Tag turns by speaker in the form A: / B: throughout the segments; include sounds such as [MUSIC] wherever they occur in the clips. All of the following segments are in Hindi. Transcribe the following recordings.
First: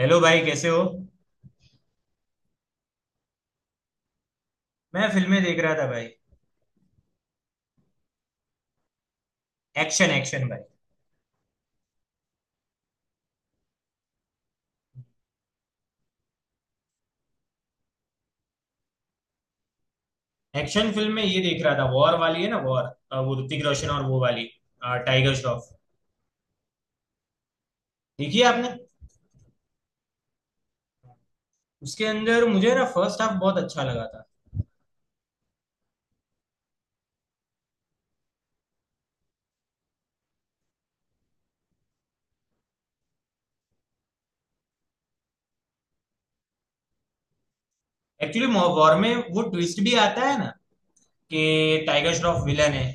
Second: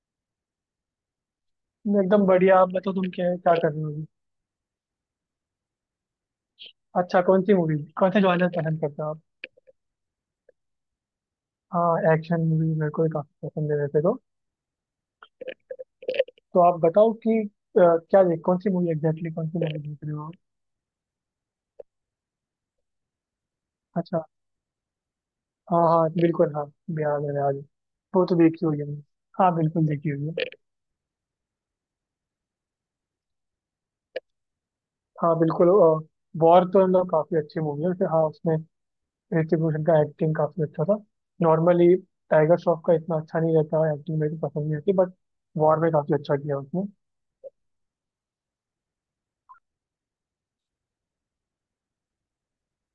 A: हेलो भाई, कैसे हो।
B: मैं एकदम बढ़िया। आप बताओ तुम क्या क्या कर रहे हो अभी।
A: मैं फिल्में देख रहा था भाई।
B: अच्छा, कौन सी मूवी कौन से जॉनर पसंद करते हो आप?
A: एक्शन, एक्शन भाई।
B: हाँ, एक्शन मूवी मेरे को भी काफी पसंद है वैसे तो। तो आप बताओ कि क्या देख कौन सी मूवी एग्जैक्टली कौन सी मूवी देख रहे हो आप?
A: एक्शन फिल्म में ये देख रहा था, वॉर वाली है ना, वॉर। वो ऋतिक रोशन और वो
B: अच्छा।
A: वाली टाइगर श्रॉफ।
B: हाँ हाँ बिल्कुल, हाँ। याद है याद है। वो तो
A: देखिए
B: देखी
A: आपने।
B: हुई है मैंने। हाँ बिल्कुल देखी हुई है।
A: उसके अंदर मुझे ना फर्स्ट हाफ बहुत अच्छा लगा था।
B: हाँ बिल्कुल। वॉर तो मतलब काफी अच्छी मूवी है वैसे, हाँ उसमें ऋतिक रोशन का एक्टिंग काफी अच्छा था। नॉर्मली टाइगर श्रॉफ का इतना अच्छा नहीं रहता, एक्टिंग मेरे को पसंद नहीं आती, बट वॉर में काफी अच्छा किया उसने।
A: एक्चुअली वॉर में वो ट्विस्ट भी आता है ना कि टाइगर श्रॉफ विलन है।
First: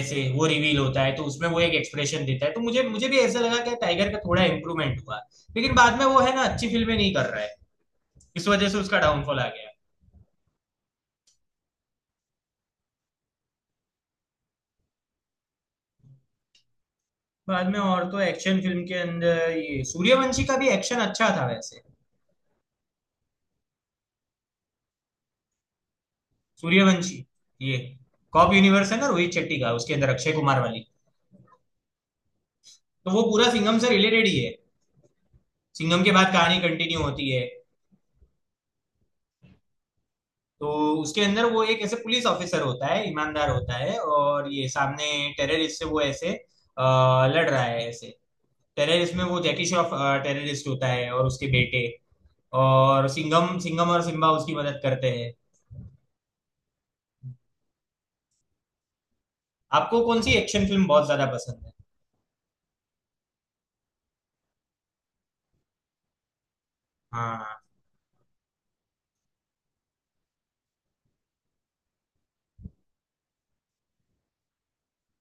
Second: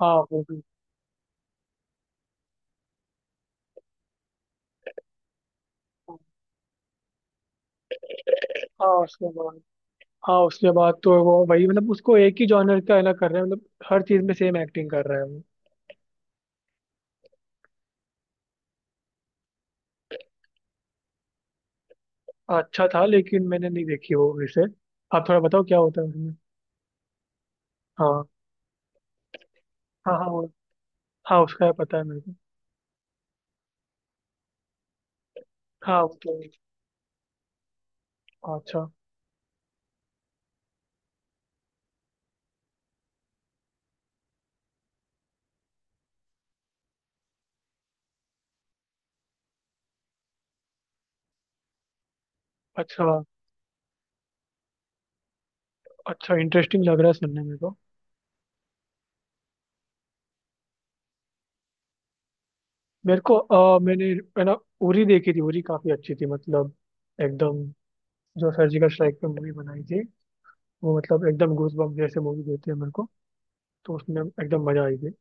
B: हाँ।
A: वो रिवील होता है तो उसमें वो एक एक्सप्रेशन देता है तो मुझे मुझे भी ऐसा लगा कि टाइगर का थोड़ा इम्प्रूवमेंट हुआ। लेकिन बाद में वो है ना, अच्छी फिल्में नहीं कर रहा है, इस वजह से
B: हाँ
A: उसका
B: उसके
A: डाउनफॉल आ
B: बाद,
A: गया।
B: हाँ उसके बाद तो वो वही मतलब उसको एक ही जॉनर का है ना कर रहे हैं, मतलब हर चीज में सेम एक्टिंग कर रहा है वो।
A: बाद में और तो एक्शन फिल्म के अंदर ये सूर्यवंशी का भी एक्शन अच्छा था वैसे।
B: अच्छा था लेकिन मैंने नहीं देखी वो इसे। आप थोड़ा बताओ क्या होता है उसमें।
A: सूर्यवंशी ये
B: हाँ।
A: कॉप यूनिवर्स है ना, रोहित शेट्टी का, उसके अंदर
B: हाँ हाँ
A: अक्षय
B: वो,
A: कुमार वाली।
B: हाँ उसका है पता है मेरे को।
A: तो वो पूरा सिंघम से रिलेटेड ही है।
B: हाँ
A: सिंघम के
B: वो
A: बाद
B: तो,
A: कहानी कंटिन्यू होती है।
B: हाँ, अच्छा।
A: तो उसके अंदर वो एक ऐसे पुलिस ऑफिसर होता है, ईमानदार होता है, और ये सामने टेररिस्ट से वो ऐसे अ, लड़ रहा है ऐसे। टेररिस्ट में वो जैकी श्रॉफ टेररिस्ट होता है, और उसके बेटे,
B: अच्छा।
A: और सिंघम सिंघम और सिम्बा उसकी मदद करते हैं।
B: अच्छा, इंटरेस्टिंग लग रहा है सुनने में तो।
A: आपको कौन सी एक्शन फिल्म बहुत ज्यादा पसंद है?
B: मेरे को मैंने, है ना, उरी देखी थी, उरी काफी अच्छी थी मतलब
A: हाँ
B: एकदम। जो सर्जिकल स्ट्राइक पे मूवी बनाई थी, वो मतलब एकदम गूज बम्प जैसे मूवी देती है मेरे को। तो उसमें एकदम मजा आई थी।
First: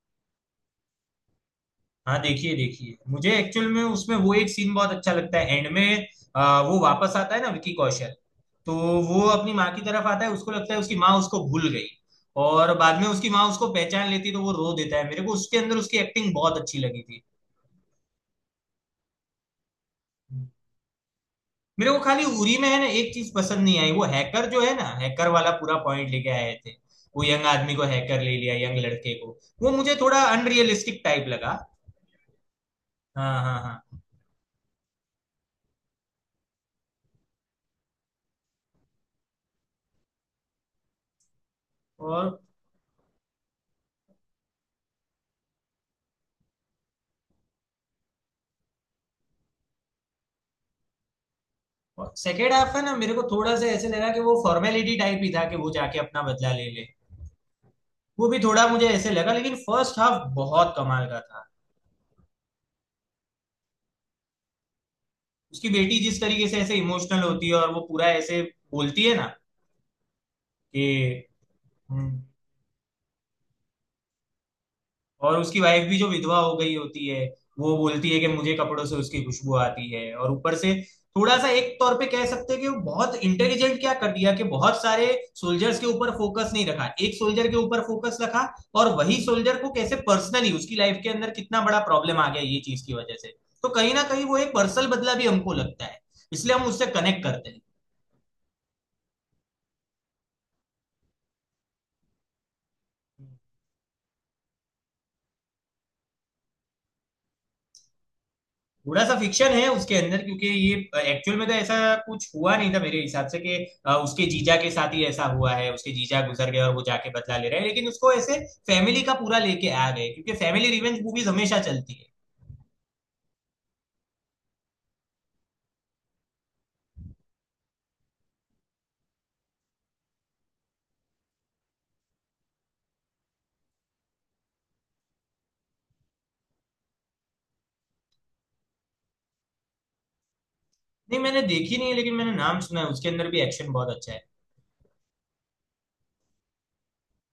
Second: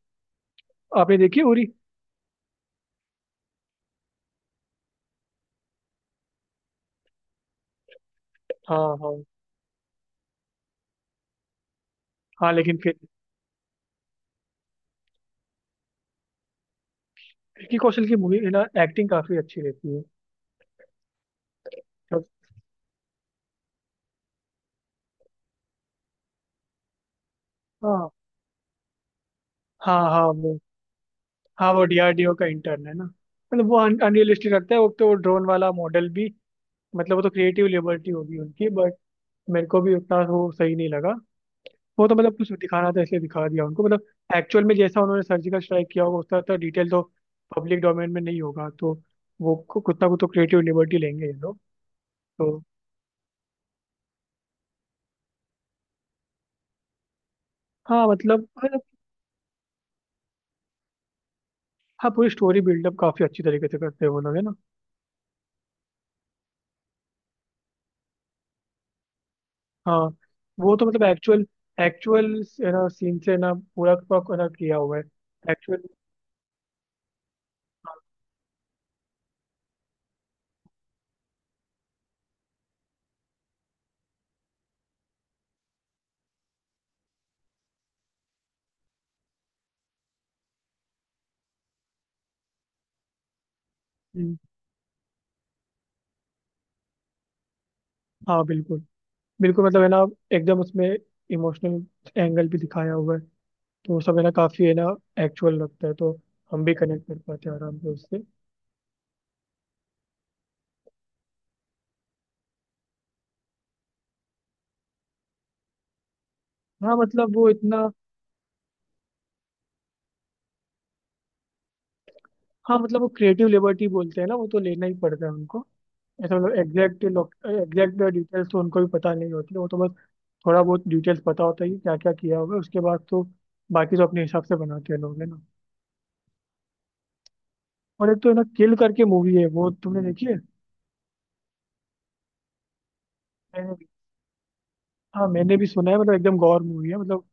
B: आपने देखी उरी?
A: हाँ, देखिए देखिए। मुझे एक्चुअल में उसमें वो एक सीन बहुत अच्छा लगता है, एंड में वो वापस आता है ना, विकी कौशल। तो
B: हाँ हाँ।
A: वो अपनी माँ की तरफ आता है, उसको लगता है उसकी माँ उसको भूल गई,
B: हाँ
A: और
B: लेकिन फिर
A: बाद में उसकी माँ उसको पहचान लेती है, तो वो रो देता है। मेरे को उसके अंदर उसकी एक्टिंग बहुत अच्छी लगी थी।
B: विक्की कौशल की मूवी में ना एक्टिंग काफी अच्छी रहती है।
A: मेरे को खाली
B: मतलब
A: उरी में है ना एक चीज पसंद नहीं आई, वो हैकर जो है ना, हैकर वाला पूरा पॉइंट लेके आए थे। वो यंग आदमी को
B: हाँ
A: हैकर ले लिया, यंग लड़के को, वो मुझे
B: हाँ
A: थोड़ा
B: हाँ वो,
A: अनरियलिस्टिक टाइप लगा।
B: हाँ वो डीआरडीओ का इंटर्न है ना,
A: हाँ हाँ
B: मतलब वो
A: हाँ।
B: अनरियलिस्टिक लगता है। वो तो ड्रोन वाला मॉडल भी, मतलब वो तो क्रिएटिव लिबर्टी होगी उनकी, बट मेरे को भी उतना वो सही नहीं लगा। वो तो मतलब
A: और
B: कुछ दिखाना था इसलिए दिखा दिया उनको, मतलब एक्चुअल में जैसा उन्होंने सर्जिकल स्ट्राइक किया होगा उसका तो डिटेल तो पब्लिक डोमेन में नहीं होगा, तो वो कुछ ना कुछ तो क्रिएटिव लिबर्टी लेंगे ये लोग।
A: सेकेंड
B: तो
A: हाफ है ना, मेरे को थोड़ा सा ऐसे लगा कि वो फॉर्मेलिटी टाइप ही था, कि वो जाके अपना बदला ले ले।
B: हाँ
A: वो भी
B: मतलब,
A: थोड़ा मुझे ऐसे लगा, लेकिन फर्स्ट हाफ बहुत कमाल का था।
B: हाँ पूरी स्टोरी बिल्डअप काफी अच्छी तरीके से करते हैं वो लोग है ना।
A: उसकी बेटी जिस तरीके से ऐसे इमोशनल होती है, और वो पूरा ऐसे बोलती है ना
B: हाँ वो
A: कि
B: तो मतलब एक्चुअल,
A: "हम्म"।
B: एक्चुअल ना सीन से ना पूरा का पूरा ना किया हुआ है।
A: और उसकी
B: एक्चुअल।
A: वाइफ भी जो विधवा हो गई होती है, वो बोलती है कि मुझे कपड़ों से उसकी खुशबू आती है। और ऊपर से थोड़ा सा एक तौर पे कह सकते हैं कि वो बहुत इंटेलिजेंट क्या कर दिया, कि बहुत सारे सोल्जर्स के ऊपर फोकस नहीं रखा, एक सोल्जर के ऊपर फोकस रखा, और वही सोल्जर को कैसे पर्सनली उसकी लाइफ के अंदर कितना बड़ा प्रॉब्लम आ गया ये चीज की वजह से। तो कहीं ना कहीं वो एक पर्सनल बदला भी हमको लगता है, इसलिए हम उससे कनेक्ट करते
B: हाँ बिल्कुल, बिल्कुल मतलब है ना, एकदम उसमें इमोशनल एंगल भी दिखाया हुआ है।
A: हैं।
B: तो वो सब है ना, काफी है ना एक्चुअल लगता है, तो हम भी कनेक्ट कर पाते हैं आराम से उससे।
A: थोड़ा सा फिक्शन है उसके अंदर, क्योंकि ये एक्चुअल में तो ऐसा कुछ हुआ नहीं था मेरे हिसाब से कि उसके जीजा के साथ ही ऐसा हुआ है, उसके जीजा गुजर गए और वो
B: हाँ
A: जाके
B: मतलब
A: बदला
B: वो
A: ले रहे हैं, लेकिन
B: इतना,
A: उसको ऐसे फैमिली का पूरा लेके आ गए क्योंकि फैमिली रिवेंज मूवीज हमेशा चलती है।
B: हाँ मतलब वो क्रिएटिव लिबर्टी बोलते हैं ना, वो तो लेना ही पड़ता है उनको। ऐसा मतलब एग्जैक्ट, डिटेल्स तो उनको भी पता नहीं होती, वो तो बस थोड़ा बहुत डिटेल्स पता होता है कि क्या क्या किया होगा, उसके बाद तो बाकी तो अपने हिसाब से बनाते हैं लोग है ना। और एक तो है ना, किल करके मूवी है, वो तुमने देखी है?
A: नहीं, मैंने देखी नहीं है, लेकिन मैंने नाम सुना है। उसके अंदर भी एक्शन
B: मैंने भी-
A: बहुत अच्छा है।
B: हाँ मैंने भी सुना है, मतलब एकदम गौर मूवी है मतलब,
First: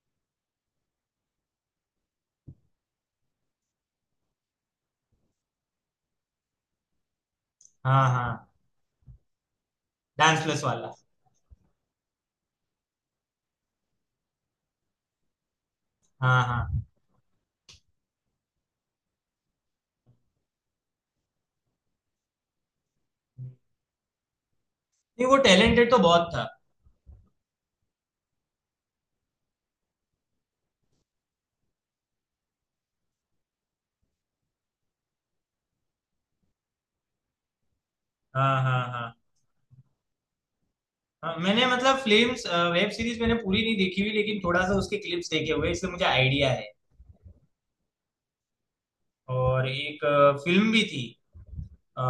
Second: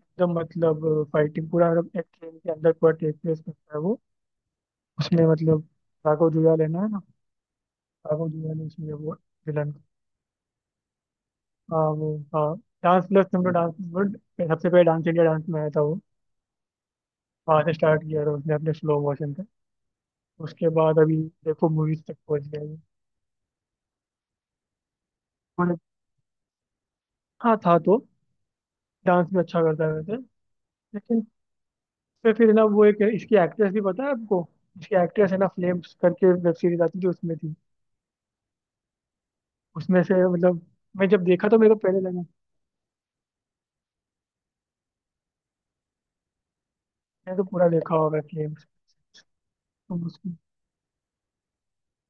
B: एकदम मतलब फाइटिंग पूरा, मतलब एक ट्रेन के अंदर पूरा टेक प्लेस करता है वो। उसमें मतलब राघव जुयाल है ना, है ना,
A: हाँ
B: राघव
A: हाँ।
B: जुयाल है उसमें वो विलन।
A: डांस प्लस वाला।
B: हाँ वो, हाँ डांस प्लस तुमने डांस सबसे पहले डांस इंडिया डांस में आया था वो।
A: हाँ हाँ।
B: वहाँ से स्टार्ट किया था उसने अपने स्लो मोशन। उसके बाद अभी देखो मूवीज तक पहुंच गया है।
A: नहीं, वो
B: और
A: टैलेंटेड तो बहुत था।
B: हाँ, था तो। डांस भी अच्छा करता है वैसे, लेकिन फिर ना, वो एक इसकी एक्ट्रेस भी पता है आपको? इसकी एक्ट्रेस है ना, फ्लेम्स करके वेब सीरीज आती थी उसमें थी।
A: हाँ हाँ हाँ।
B: उसमें से मतलब, मैं जब
A: हाँ,
B: देखा तो
A: मैंने
B: मेरे को
A: मतलब
B: पहले लगा,
A: फिल्म्स, वेब सीरीज मैंने पूरी नहीं देखी हुई, लेकिन थोड़ा सा उसके क्लिप्स देखे हुए हैं, इसलिए मुझे आइडिया है।
B: मैंने तो पूरा देखा होगा फ्लेम्स।
A: और
B: तो
A: एक
B: उसकी।
A: फिल्म भी थी, अ,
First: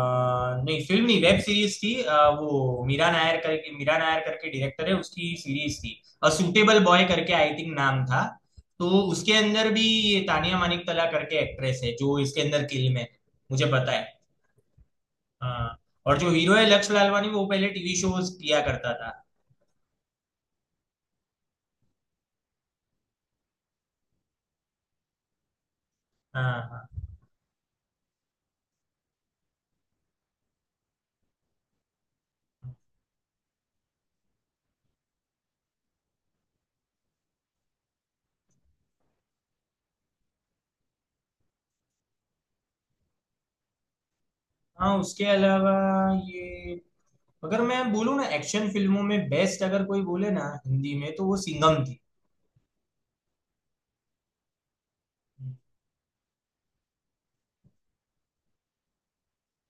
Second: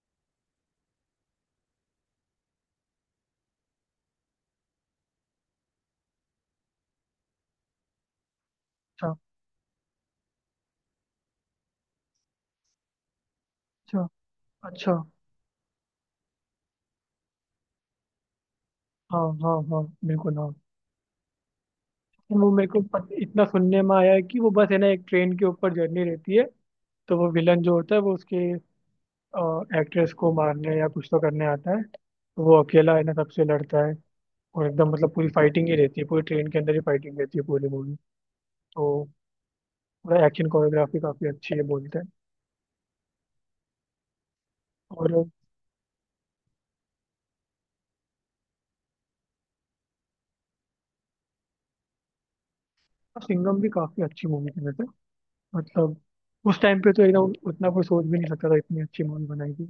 A: नहीं फिल्म नहीं, वेब सीरीज थी। वो मीरा नायर करके, मीरा नायर करके डायरेक्टर है, उसकी सीरीज थी, अ सूटेबल बॉय करके, आई थिंक नाम था। तो
B: अच्छा।
A: उसके अंदर भी ये तानिया मानिक तला करके एक्ट्रेस है, जो इसके अंदर किल में है, मुझे पता है।
B: अच्छा। अच्छा।
A: हाँ। और जो हीरो है लक्ष्य लालवानी, वो पहले टीवी शोज किया करता था।
B: हाँ हाँ हाँ बिल्कुल, हाँ। लेकिन वो मेरे को इतना सुनने में आया है कि वो बस है ना, एक ट्रेन के ऊपर जर्नी रहती है।
A: हाँ हाँ
B: तो वो विलन जो होता है वो उसके एक्ट्रेस को मारने या कुछ तो करने आता है, तो वो अकेला है ना सबसे लड़ता है। और एकदम मतलब पूरी फाइटिंग ही रहती है, पूरी ट्रेन के अंदर ही फाइटिंग रहती है पूरी मूवी। तो पूरा एक्शन कोरियोग्राफी काफी अच्छी है बोलते हैं।
A: हाँ। उसके
B: और
A: अलावा ये, अगर मैं बोलूँ ना एक्शन फिल्मों में बेस्ट अगर कोई बोले ना हिंदी में, तो वो सिंघम थी।
B: सिंघम भी काफी अच्छी मूवी थी वैसे। मतलब उस टाइम पे तो एकदम उतना कोई सोच भी नहीं सकता था, इतनी अच्छी मूवी बनाई थी।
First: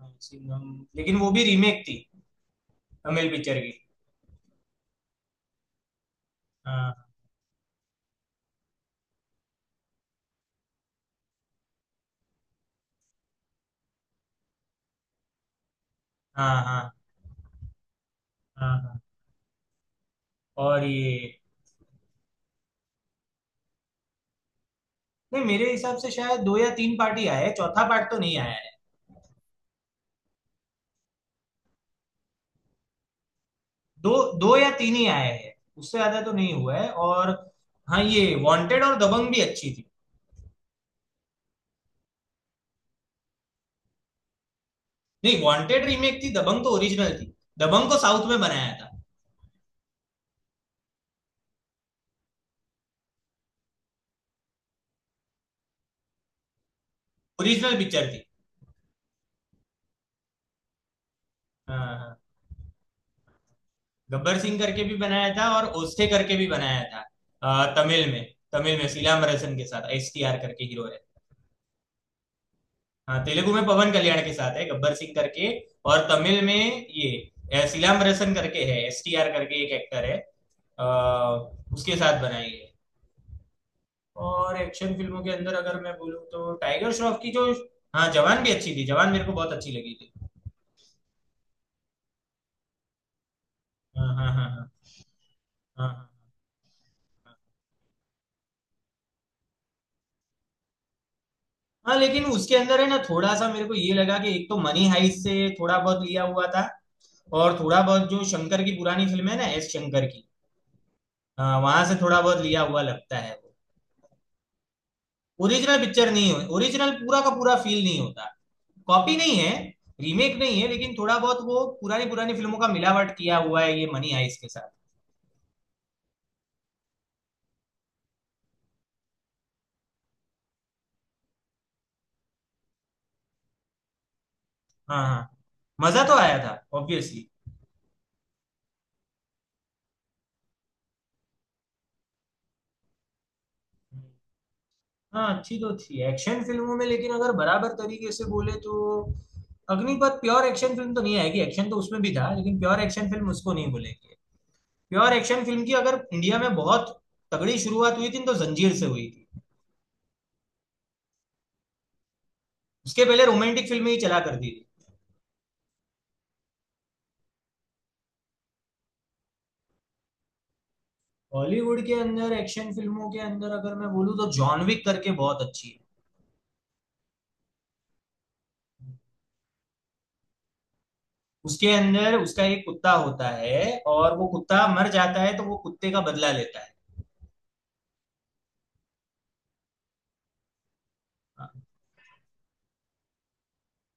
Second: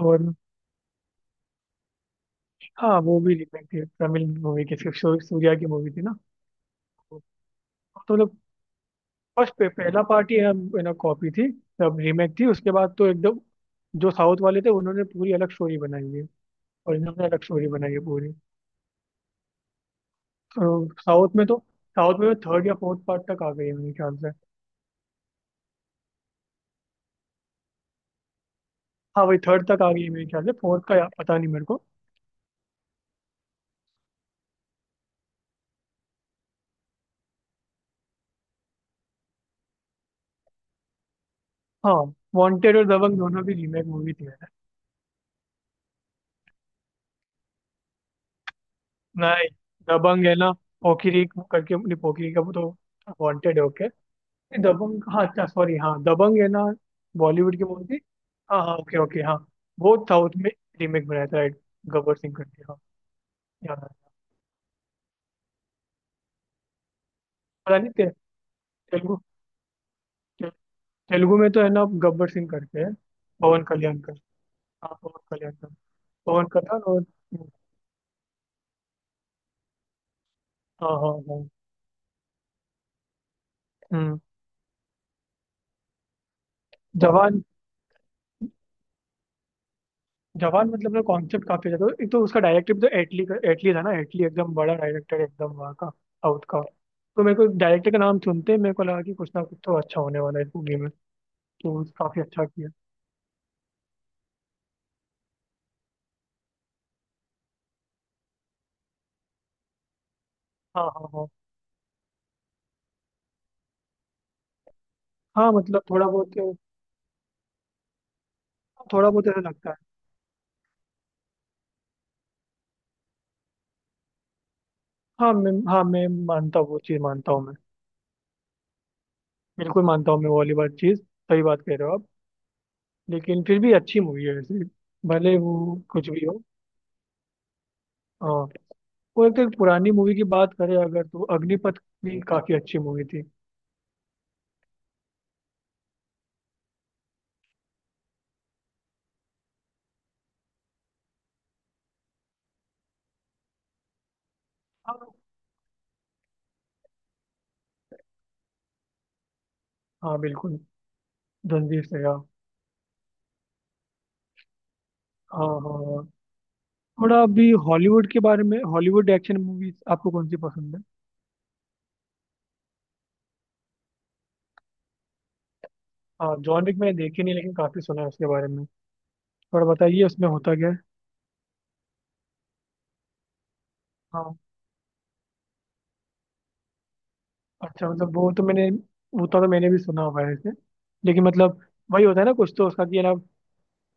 A: हाँ,
B: और
A: सिंघम लेकिन वो भी रीमेक थी,
B: हाँ, वो
A: तमिल
B: भी
A: पिक्चर
B: रिमेक
A: की।
B: थी, तमिल मूवी की सूर्या की मूवी थी ना।
A: हाँ
B: तो मतलब पहला पार्ट ही हम यू नो कॉपी थी, तब रीमेक थी। उसके बाद तो एकदम, जो साउथ वाले थे उन्होंने पूरी अलग स्टोरी बनाई है,
A: हाँ हाँ
B: और इन्होंने अलग स्टोरी बनाई है पूरी।
A: हाँ हाँ।
B: तो
A: और
B: साउथ
A: ये,
B: में तो, साउथ में थर्ड या फोर्थ पार्ट तक आ गई है मेरे ख्याल से।
A: नहीं मेरे हिसाब से शायद दो या तीन पार्ट ही आए हैं, चौथा पार्ट तो नहीं आया है।
B: हाँ वही थर्ड तक आ गई है मेरे ख्याल से, पता नहीं मेरे को।
A: दो, दो या तीन ही आए हैं, उससे ज्यादा तो नहीं हुआ है। और हाँ, ये वांटेड और दबंग भी अच्छी थी।
B: हाँ वांटेड और दबंग दोनों भी रीमेक मूवी थी है ना।
A: नहीं, वांटेड रीमेक थी, दबंग तो ओरिजिनल थी। दबंग को साउथ में बनाया था,
B: नहीं, दबंग है ना पोकिरी करके, नहीं पोकिरी का वो तो वांटेड है okay। नहीं, दबंग, हाँ अच्छा सॉरी, हाँ दबंग है ना बॉलीवुड की
A: ओरिजिनल
B: मूवी थी।
A: पिक्चर थी।
B: हाँ हाँ ओके ओके, हाँ वो साउथ में रीमेक बनाया था राइट।
A: हाँ
B: गब्बर
A: हाँ।
B: सिंह करके, हाँ याद आया।
A: गब्बर सिंह करके भी बनाया था, और ओस्टे करके भी बनाया था,
B: पता नहीं
A: तमिल में। तमिल में
B: तेलुगु,
A: सीलामरसन के साथ, एस टी आर
B: ते,
A: करके हीरो।
B: तेलुगु में तो है ना गब्बर सिंह करके है।
A: हाँ, तेलुगु
B: पवन
A: में पवन
B: कल्याण कर
A: कल्याण के साथ है,
B: हाँ
A: गब्बर सिंह
B: पवन
A: करके।
B: कल्याण, कर
A: और तमिल
B: पवन
A: में
B: कल्याण और
A: ये सिलाम्बरसन करके है, एस टी आर करके एक एक्टर है, अ,
B: हाँ हाँ हाँ।
A: उसके साथ बनाई है।
B: हम्म।
A: और एक्शन फिल्मों के अंदर अगर मैं बोलूँ तो टाइगर श्रॉफ की
B: जवान,
A: जो, हाँ जवान भी अच्छी थी, जवान मेरे को बहुत अच्छी लगी थी।
B: जवान मतलब ना कॉन्सेप्ट काफी अच्छा था, एक तो उसका डायरेक्टर भी तो एटली था ना,
A: हाँ
B: एटली
A: हाँ हाँ
B: एकदम
A: हाँ।
B: बड़ा डायरेक्टर एकदम वहाँ
A: हाँ
B: का
A: हाँ।
B: साउथ का। तो
A: हाँ।
B: मेरे को डायरेक्टर का नाम सुनते ही मेरे को लगा कि कुछ ना कुछ तो अच्छा होने वाला है इस मूवी में। तो
A: हाँ,
B: काफी
A: लेकिन
B: अच्छा
A: उसके
B: किया।
A: अंदर है ना, थोड़ा सा मेरे को ये लगा कि एक तो मनी हाइस्ट से थोड़ा बहुत लिया हुआ था, और थोड़ा बहुत जो शंकर की पुरानी फिल्म है ना, एस शंकर की,
B: हाँ हाँ हाँ
A: हाँ, वहां से थोड़ा बहुत लिया हुआ लगता है वो।
B: हाँ।
A: ओरिजिनल
B: मतलब थोड़ा
A: पिक्चर नहीं
B: बहुत,
A: हो, ओरिजिनल पूरा का पूरा फील नहीं होता। कॉपी नहीं
B: ऐसा
A: है,
B: लगता है।
A: रीमेक नहीं है, लेकिन थोड़ा बहुत वो पुरानी पुरानी फिल्मों का मिलावट किया हुआ है ये मनी आइस के साथ।
B: हाँ मैं, हाँ मैं मानता हूँ, वो चीज़ मानता हूँ मैं। बिल्कुल मानता हूँ मैं, वो वाली बात, चीज़ सही बात कह रहे हो आप। लेकिन फिर भी अच्छी मूवी है वैसे,
A: हाँ हाँ।
B: भले वो
A: मजा
B: कुछ
A: तो
B: भी
A: आया
B: हो।
A: था, ऑब्वियसली।
B: हाँ। और एक तो पुरानी मूवी की बात करें अगर, तो अग्निपथ भी काफी अच्छी मूवी थी।
A: हाँ, अच्छी तो थी एक्शन फिल्मों में, लेकिन अगर बराबर तरीके से बोले तो अग्निपथ प्योर एक्शन फिल्म तो नहीं आएगी। एक्शन तो उसमें भी था, लेकिन प्योर एक्शन फिल्म उसको नहीं बोलेंगे। प्योर
B: हाँ
A: एक्शन फिल्म की अगर इंडिया में बहुत तगड़ी शुरुआत हुई थी, तो जंजीर से हुई थी।
B: हाँ, बिल्कुल। रणवीर से, हाँ।
A: उसके पहले रोमांटिक फिल्में ही चला करती थी।
B: हाँ हाँ। हाँ। थोड़ा अभी हॉलीवुड के बारे में, हॉलीवुड एक्शन मूवीज आपको कौन सी पसंद है?
A: बॉलीवुड के अंदर एक्शन फिल्मों के अंदर अगर मैं बोलूँ तो जॉन विक करके बहुत अच्छी है।
B: हाँ, जॉन विक मैंने देखी नहीं, लेकिन काफी सुना है उसके बारे में। थोड़ा बताइए उसमें होता क्या है।
A: उसके अंदर उसका एक कुत्ता होता है, और वो
B: हाँ
A: कुत्ता मर जाता है, तो वो कुत्ते का बदला लेता है।
B: अच्छा, मतलब वो तो मैंने, वो तो मैंने भी सुना हुआ है ऐसे। लेकिन
A: हाँ,
B: मतलब वही होता है ना कुछ तो उसका कि है ना,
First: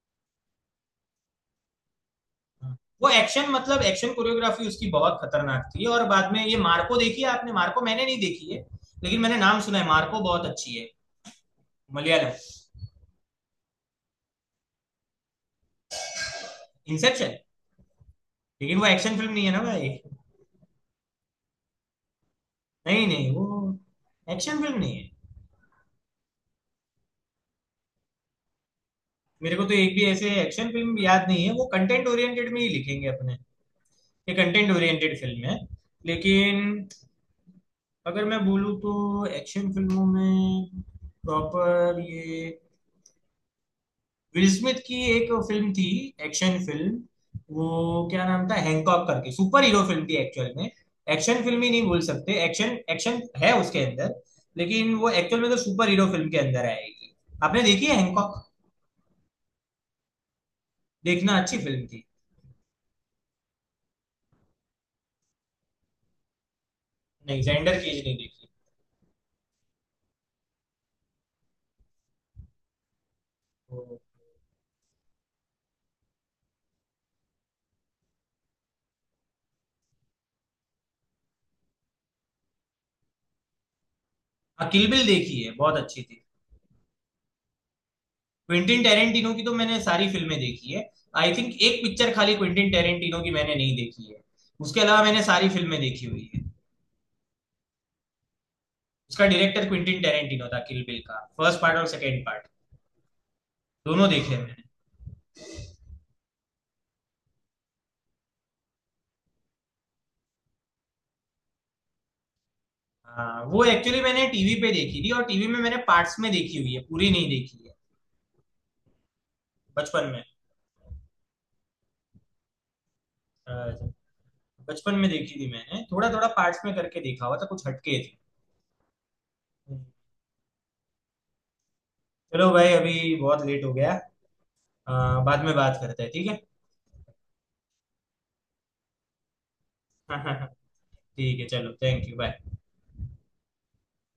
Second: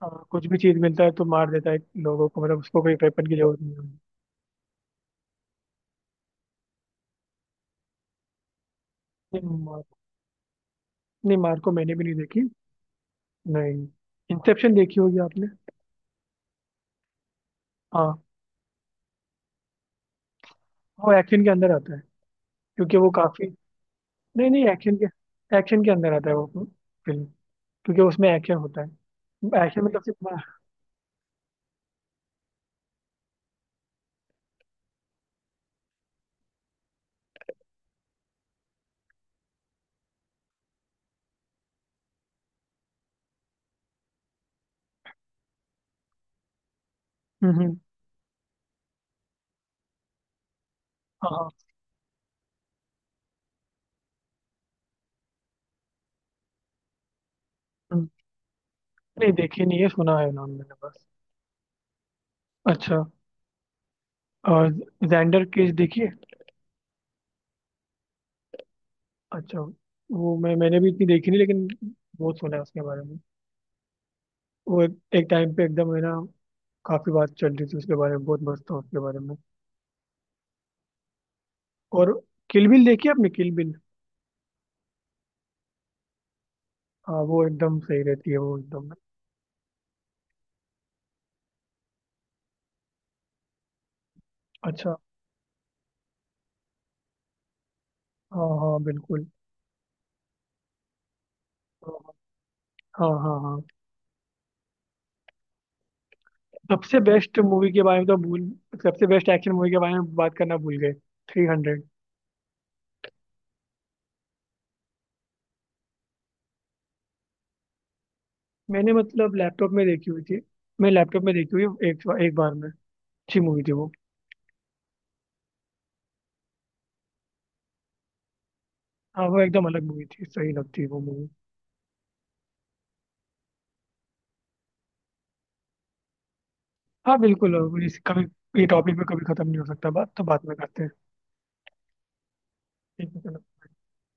B: कुछ भी चीज़ मिलता है तो मार देता है लोगों को, मतलब
A: हाँ।
B: उसको कोई
A: वो
B: वेपन की
A: एक्शन
B: जरूरत नहीं
A: मतलब
B: होती।
A: एक्शन कोरियोग्राफी उसकी बहुत खतरनाक थी। और बाद में ये मार्को, देखी है आपने मार्को? मैंने नहीं देखी है, लेकिन मैंने
B: नहीं
A: नाम सुना
B: मार
A: है, मार्को बहुत अच्छी है।
B: नहीं, मार को मैंने भी नहीं
A: मलयालम।
B: देखी। नहीं, इंसेप्शन देखी होगी आपने।
A: इंसेप्शन
B: हाँ
A: लेकिन वो एक्शन फिल्म नहीं है ना भाई।
B: वो एक्शन के अंदर आता है, क्योंकि
A: नहीं
B: वो
A: नहीं, वो
B: काफ़ी। नहीं
A: एक्शन
B: नहीं,
A: फिल्म नहीं है।
B: एक्शन के अंदर आता है वो फिल्म, क्योंकि उसमें एक्शन होता
A: मेरे को
B: है,
A: तो
B: एक्शन
A: एक
B: मतलब
A: भी
B: सिर्फ।
A: ऐसे एक्शन फिल्म याद नहीं है, वो कंटेंट ओरिएंटेड में ही लिखेंगे अपने। ये कंटेंट ओरिएंटेड फिल्म है। लेकिन अगर मैं बोलूँ तो एक्शन फिल्मों में प्रॉपर ये, विल स्मिथ की एक फिल्म थी, एक्शन फिल्म,
B: हम्म
A: वो
B: हम्म,
A: क्या नाम था, हैंकॉक करके। सुपर हीरो फिल्म थी एक्चुअल में,
B: हाँ
A: एक्शन
B: हाँ,
A: फिल्म ही नहीं बोल सकते, एक्शन एक्शन है उसके अंदर, लेकिन वो एक्चुअल में तो सुपर हीरो फिल्म के अंदर आएगी। आपने देखी है
B: हम्म।
A: हैंकॉक?
B: नहीं देखी नहीं है, सुना है नाम मैंने बस।
A: देखना, अच्छी फिल्म थी।
B: अच्छा। और जेंडर केस देखिए।
A: नहीं, जेंडर केज नहीं देखी।
B: अच्छा, वो मैं मैंने भी इतनी देखी नहीं, लेकिन बहुत सुना है उसके बारे में।
A: वो
B: वो एक, एक टाइम पे एकदम है ना, काफी बात चल रही थी उसके बारे में, बहुत मस्त था उसके बारे में। और किल बिल देखी आपने, किल बिल?
A: हाँ, किल बिल देखी है, बहुत अच्छी थी।
B: हाँ वो एकदम सही रहती है, वो
A: क्विंटिन
B: एकदम।
A: टेरेंटिनो की तो मैंने सारी फिल्में देखी है। आई थिंक एक पिक्चर खाली क्विंटिन टेरेंटिनो की मैंने नहीं देखी है, उसके
B: अच्छा।
A: अलावा मैंने सारी फिल्में देखी हुई है।
B: हाँ हाँ
A: उसका
B: बिल्कुल,
A: डायरेक्टर क्विंटिन टेरेंटिनो था, किल बिल का फर्स्ट पार्ट और सेकेंड पार्ट
B: हाँ हाँ हाँ।
A: दोनों देखे हैं मैंने।
B: सबसे बेस्ट मूवी के बारे में तो भूल, सबसे बेस्ट एक्शन मूवी के बारे में बात करना भूल गए, 300।
A: हाँ, वो एक्चुअली मैंने टीवी पे देखी थी, और टीवी में मैंने पार्ट्स में देखी हुई है, पूरी नहीं देखी है।
B: मैंने मतलब लैपटॉप में
A: बचपन
B: देखी हुई
A: में
B: थी, मैं लैपटॉप में देखी हुई एक एक बार में। अच्छी
A: अ,
B: मूवी थी वो।
A: बचपन में देखी थी मैंने, थोड़ा थोड़ा पार्ट्स में करके देखा हुआ था, कुछ हटके थे।
B: हाँ, वो एकदम अलग मूवी थी, सही लगती है वो मूवी।
A: चलो भाई, अभी बहुत लेट हो गया, अ, बाद में बात करते हैं, ठीक है?
B: हाँ बिल्कुल, अब इस कभी, ये टॉपिक पे कभी खत्म नहीं हो सकता
A: [LAUGHS]
B: बात, तो बात में
A: ठीक
B: करते हैं।
A: है चलो, थैंक यू, बाय।
B: ठीक है चलो।